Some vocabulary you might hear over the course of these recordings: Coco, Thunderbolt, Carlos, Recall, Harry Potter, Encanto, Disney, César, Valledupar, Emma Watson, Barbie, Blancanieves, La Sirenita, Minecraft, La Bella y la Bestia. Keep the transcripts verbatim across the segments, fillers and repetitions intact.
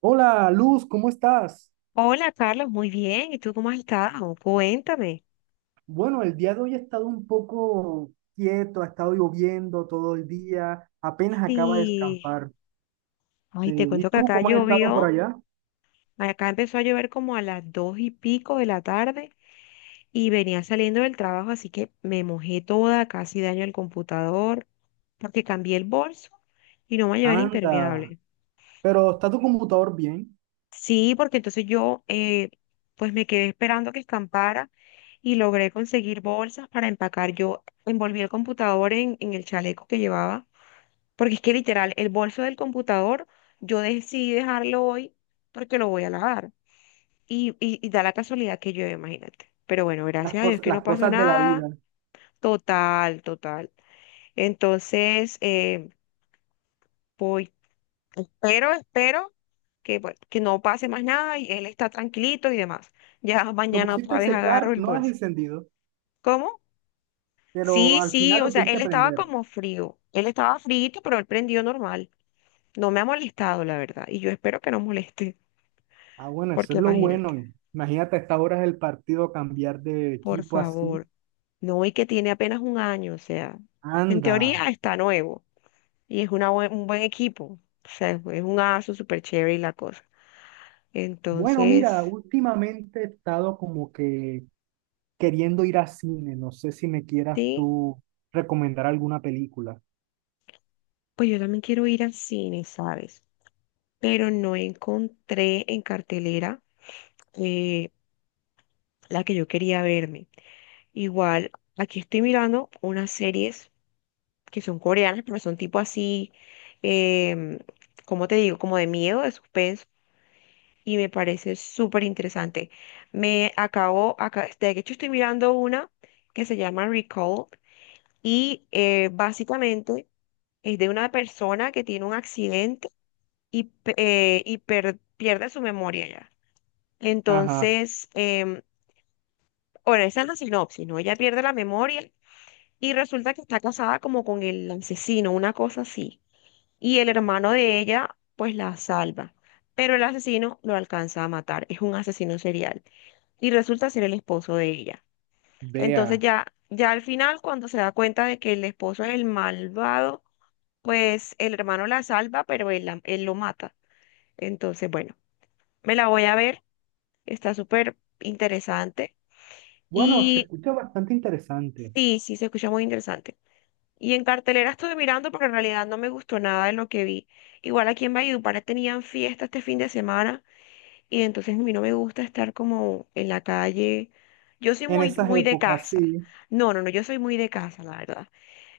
Hola, Luz, ¿cómo estás? Hola Carlos, muy bien. ¿Y tú cómo has estado? Cuéntame. Bueno, el día de hoy ha estado un poco quieto, ha estado lloviendo todo el día, apenas acaba de Sí, escampar. Sí. ay, te ¿Y cuento que tú acá cómo has estado por llovió, allá? acá empezó a llover como a las dos y pico de la tarde y venía saliendo del trabajo, así que me mojé toda, casi daño el computador, porque cambié el bolso y no me llevé el Anda, impermeable. pero ¿está tu computador bien? Sí, porque entonces yo eh, pues me quedé esperando que escampara y logré conseguir bolsas para empacar. Yo envolví el computador en, en el chaleco que llevaba. Porque es que literal, el bolso del computador, yo decidí dejarlo hoy porque lo voy a lavar. Y, y, y da la casualidad que llueve, imagínate. Pero bueno, Las gracias a Dios cosas, que las no pasó cosas de la nada. vida. Total, total. Entonces, eh, voy. Pero espero que, bueno, que no pase más nada y él está tranquilito y demás. Ya Lo mañana pusiste otra a vez agarro secar, el no las has bolso. encendido, ¿Cómo? pero Sí, al sí, final o lo sea, él pudiste estaba prender. como frío. Él estaba frío, pero él prendió normal. No me ha molestado, la verdad. Y yo espero que no moleste. Ah, bueno, eso Porque es lo imagínate, bueno. Imagínate a estas horas del partido cambiar de por equipo así. favor, no, y que tiene apenas un año, o sea, en Anda. teoría está nuevo y es una buen- un buen equipo, o sea, es un aso súper chévere y la cosa. Bueno, mira, Entonces, últimamente he estado como que queriendo ir a cine, no sé si me quieras sí, tú recomendar alguna película. pues yo también quiero ir al cine, ¿sabes? Pero no encontré en cartelera eh, la que yo quería verme. Igual, aquí estoy mirando unas series que son coreanas, pero son tipo así, em, ¿cómo te digo? Como de miedo, de suspenso y me parece súper interesante. Me acabo, acá, de hecho estoy mirando una que se llama Recall y eh, básicamente es de una persona que tiene un accidente y, pe- eh, y per- pierde su memoria ya. Ajá, Entonces, em, bueno, esa es la sinopsis, ¿no? Ella pierde la memoria y resulta que está casada como con el asesino, una cosa así. Y el hermano de ella pues la salva, pero el asesino lo alcanza a matar, es un asesino serial y resulta ser el esposo de ella. Entonces vea. ya, ya al final cuando se da cuenta de que el esposo es el malvado, pues el hermano la salva, pero él, la- él lo mata. Entonces, bueno, me la voy a ver, está súper interesante Bueno, se y escucha bastante interesante. sí, sí, se escucha muy interesante. Y en cartelera estuve mirando, pero en realidad no me gustó nada de lo que vi. Igual aquí en Valledupar tenían fiesta este fin de semana. Y entonces a mí no me gusta estar como en la calle. Yo soy En muy, esas muy de épocas, casa. sí. No, no, no, yo soy muy de casa, la verdad.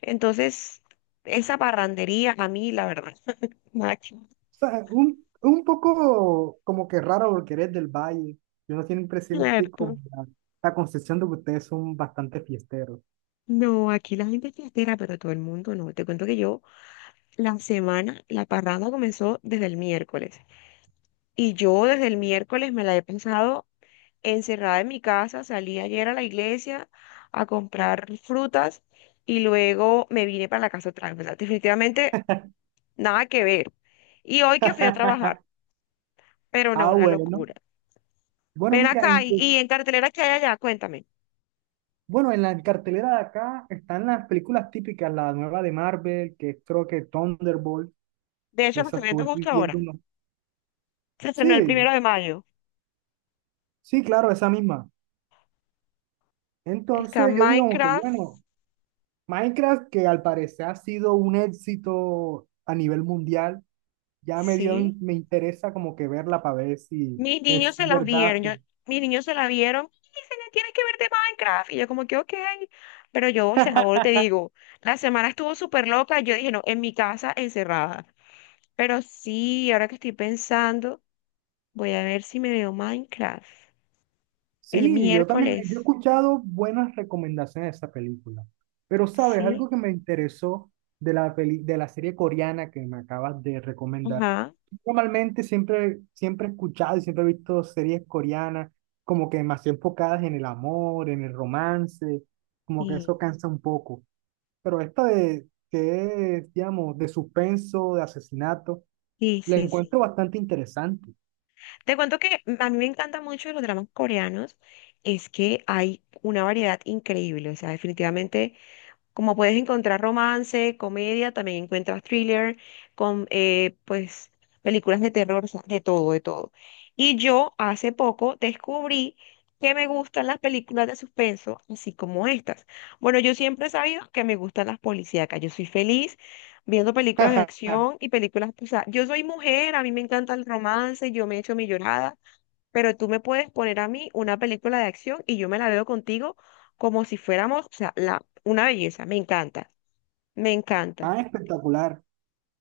Entonces, esa parrandería a mí, la verdad, nada que ver, O sea, un, un poco como que raro porque eres del valle. Yo no tienen presente como ¿cierto? la, la concepción de que ustedes son bastante fiesteros. No, aquí la gente es fiestera, pero todo el mundo no. Te cuento que yo, la semana, la parranda comenzó desde el miércoles. Y yo desde el miércoles me la he pensado encerrada en mi casa, salí ayer a la iglesia a comprar frutas y luego me vine para la casa otra vez. O sea, definitivamente nada que ver. Y hoy que fui a trabajar, pero no, Ah, una bueno. locura. Bueno, Ven mira, acá en, y, cu- y en cartelera que hay allá, cuéntame. bueno, en la cartelera de acá están las películas típicas, la nueva de Marvel, que es creo que Thunderbolt, De hecho, lo esas estoy viendo estuve justo ahora. viendo, no. Se estrenó el Sí, primero de mayo. sí, claro, esa misma. Está Entonces yo digo como que, Minecraft, bueno, Minecraft, que al parecer ha sido un éxito a nivel mundial, ya me dio, sí. me interesa como que verla para ver si Mis es niños se las verdad. vieron, yo- mis niños se la vieron y se le tiene que ver de Minecraft. Y yo como que, ok, pero yo, o sea, ahora te digo, la semana estuvo súper loca, yo dije, no, en mi casa encerrada. Pero sí, ahora que estoy pensando, voy a ver si me veo Minecraft el Sí, yo también, yo he miércoles, escuchado buenas recomendaciones de esa película. Pero, ¿sabes? ¿sí? Algo que me interesó de la peli, de la serie coreana que me acabas de recomendar. Ajá, Normalmente siempre, siempre he escuchado y siempre he visto series coreanas como que más enfocadas en el amor, en el romance, como que sí, eso cansa un poco. Pero esta de, que es, digamos, de suspenso, de asesinato, sí, la sí, sí. encuentro bastante interesante. Te cuento que a mí me encanta mucho de los dramas coreanos, es que hay una variedad increíble, o sea, definitivamente. Como puedes encontrar romance, comedia, también encuentras thriller, con eh, pues películas de terror, o sea, de todo, de todo. Y yo hace poco descubrí que me gustan las películas de suspenso, así como estas. Bueno, yo siempre he sabido que me gustan las policíacas. Yo soy feliz viendo películas de acción y películas, o sea, yo soy mujer, a mí me encanta el romance, yo me echo mi llorada, pero tú me puedes poner a mí una película de acción y yo me la veo contigo como si fuéramos, o sea, la, una belleza, me encanta, me encanta. Ah, espectacular.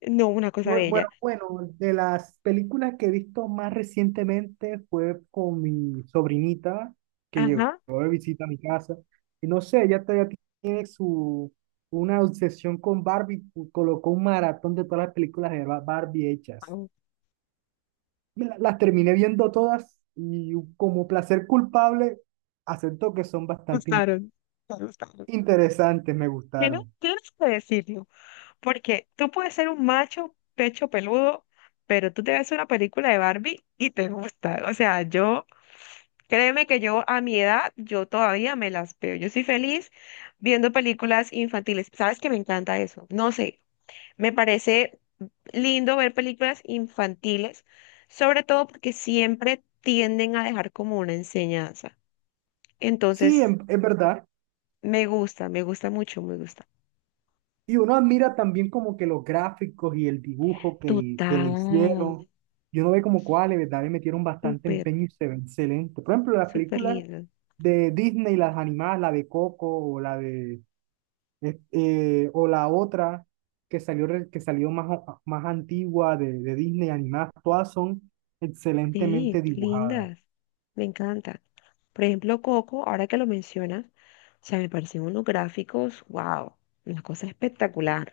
No, una cosa Bueno, bella. bueno, bueno, de las películas que he visto más recientemente fue con mi sobrinita que llegó Ajá, de visita a mi casa. Y no sé, ella todavía tiene su, una obsesión con Barbie, pu- colocó un maratón de todas las películas de Ba- Barbie ah, hechas. me Me la- las terminé viendo todas y como placer culpable, acepto que son bastante in- gustaron, me gustaron. interesantes, me Tienes, gustaron. tienes que decirlo, porque tú puedes ser un macho pecho peludo, pero tú te ves una película de Barbie y te gusta. O sea, yo... Créeme que yo a mi edad, yo todavía me las veo. Yo soy feliz viendo películas infantiles. ¿Sabes que me encanta eso? No sé, me parece lindo ver películas infantiles, sobre todo porque siempre tienden a dejar como una enseñanza. Sí, Entonces, en, es verdad. me gusta, me gusta mucho, me gusta. Y uno admira también como que los gráficos y el dibujo que le, que le Total, hicieron. Y uno ve como cuáles, ¿verdad? Le metieron bastante súper, empeño y se ve excelente. Por ejemplo, las súper películas lindas. de Disney, las animadas, la de Coco o la de eh, eh, o la otra que salió, re- que salió más, o- más antigua de, de Disney animadas, todas son excelentemente Sí, dibujadas. lindas, me encantan. Por ejemplo, Coco, ahora que lo mencionas, o sea, me parecen unos gráficos, wow, una cosa espectacular.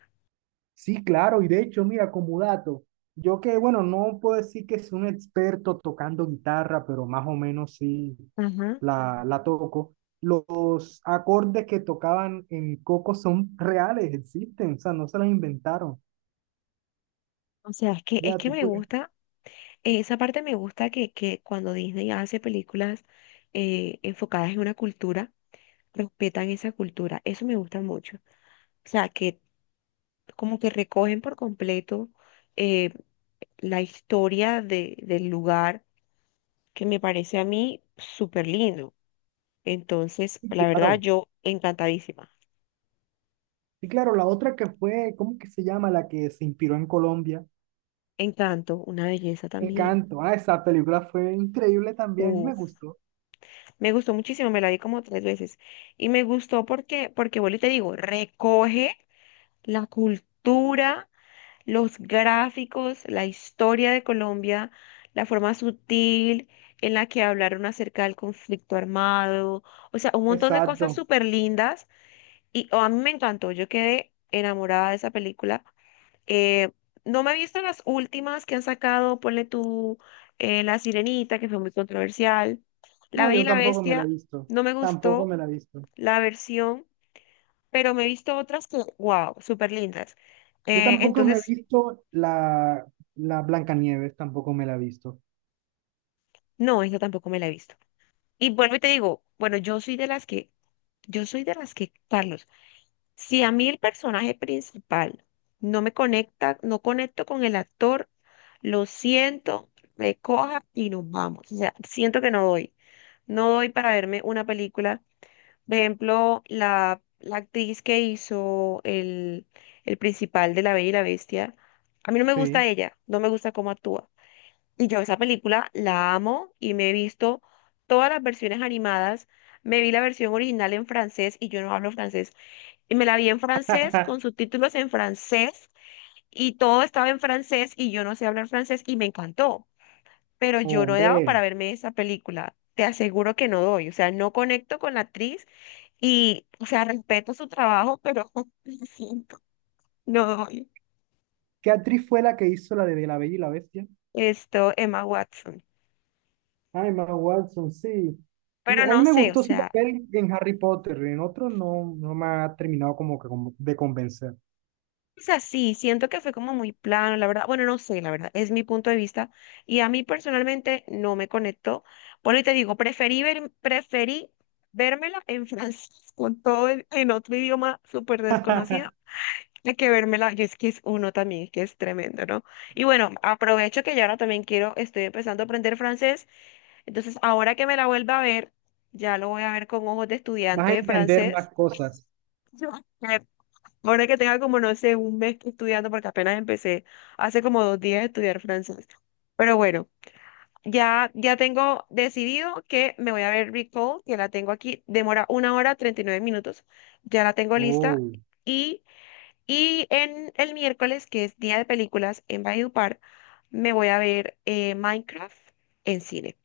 Sí, claro, y de hecho, mira, como dato, yo que, bueno, no puedo decir que soy un experto tocando guitarra, pero más o menos sí Ajá. la, la toco. Los acordes que tocaban en Coco son reales, existen, o sea, no se los inventaron. O sea, es que, es Ya, que tú me puedes, gusta. Esa parte me gusta que, que cuando Disney hace películas eh, enfocadas en una cultura, respetan esa cultura. Eso me gusta mucho. O sea, que como que recogen por completo eh, la historia de- del lugar, que me parece a mí súper lindo. Entonces, sí, la verdad, claro. yo encantadísima. Y claro, la otra que fue, ¿cómo que se llama? La que se inspiró en Colombia, Encanto, una belleza también. Encanto. Ah, esa película fue increíble también, me Uf, gustó. me gustó muchísimo, me la vi como tres veces. Y me gustó porque, porque vuelvo y te digo, recoge la cultura, los gráficos, la historia de Colombia, la forma sutil en la que hablaron acerca del conflicto armado, o sea, un montón de cosas Exacto. súper lindas y oh, a mí me encantó, yo quedé enamorada de esa película. Eh, no me he visto las últimas que han sacado, ponle tú eh, La Sirenita, que fue muy controversial, La No, Bella y yo la tampoco me la he Bestia, visto, no me tampoco gustó me la he visto. la versión, pero me he visto otras que, wow, súper lindas. Yo Eh, tampoco me he entonces... visto la, la Blancanieves, tampoco me la he visto. No, esa tampoco me la he visto. Y vuelvo y te digo, bueno, yo soy de las que, yo soy de las que, Carlos, si a mí el personaje principal no me conecta, no conecto con el actor, lo siento, me coja y nos vamos. O sea, siento que no doy, no doy para verme una película. Por ejemplo, la, la actriz que hizo el, el principal de La Bella y la Bestia, a mí no me gusta Sí. ella, no me gusta cómo actúa. Y yo esa película la amo y me he visto todas las versiones animadas. Me vi la versión original en francés y yo no hablo francés. Y me la vi en francés con subtítulos en francés y todo estaba en francés y yo no sé hablar francés y me encantó. Pero yo no he dado para Hombre, verme esa película. Te aseguro que no doy. O sea, no conecto con la actriz y, o sea, respeto su trabajo, pero lo siento, no doy. ¿qué actriz fue la que hizo la de La Bella y la Bestia? Esto, Emma Watson. Ay, Emma Watson, sí. Me- Pero A mí no me sé, o gustó su sea. papel en Harry Potter, en otro no, no me ha terminado como que como de convencer. Sea, sí, siento que fue como muy plano, la verdad. Bueno, no sé, la verdad, es mi punto de vista. Y a mí personalmente no me conectó. Por eso te digo, preferí ver, preferí vérmela en francés con todo el- en otro idioma súper desconocido. Hay que vérmela, y es que es uno también, que es tremendo, ¿no? Y bueno, aprovecho que ya ahora también quiero, estoy empezando a aprender francés, entonces ahora que me la vuelva a ver, ya lo voy a ver con ojos de Vas estudiante a de entender francés. más cosas. Ahora que tenga como, no sé, un mes estudiando, porque apenas empecé hace como dos días a estudiar francés. Pero bueno, ya, ya tengo decidido que me voy a ver Recall, que la tengo aquí, demora una hora treinta y nueve minutos, ya la tengo lista. Oh. Y, y en el miércoles, que es día de películas en Valledupar, me voy a ver eh, Minecraft en cine.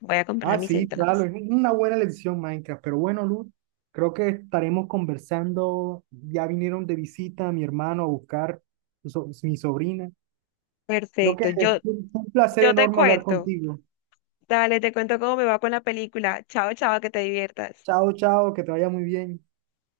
Voy a comprar Ah, mis sí, claro, entradas. es una buena elección Minecraft, pero bueno, Luz, creo que estaremos conversando, ya vinieron de visita mi hermano a buscar so- mi sobrina. Creo que Perfecto, fue yo, un fue un placer yo te enorme hablar cuento. contigo. Dale, te cuento cómo me va con la película. Chao, chao, que te diviertas. Chao, chao, que te vaya muy bien.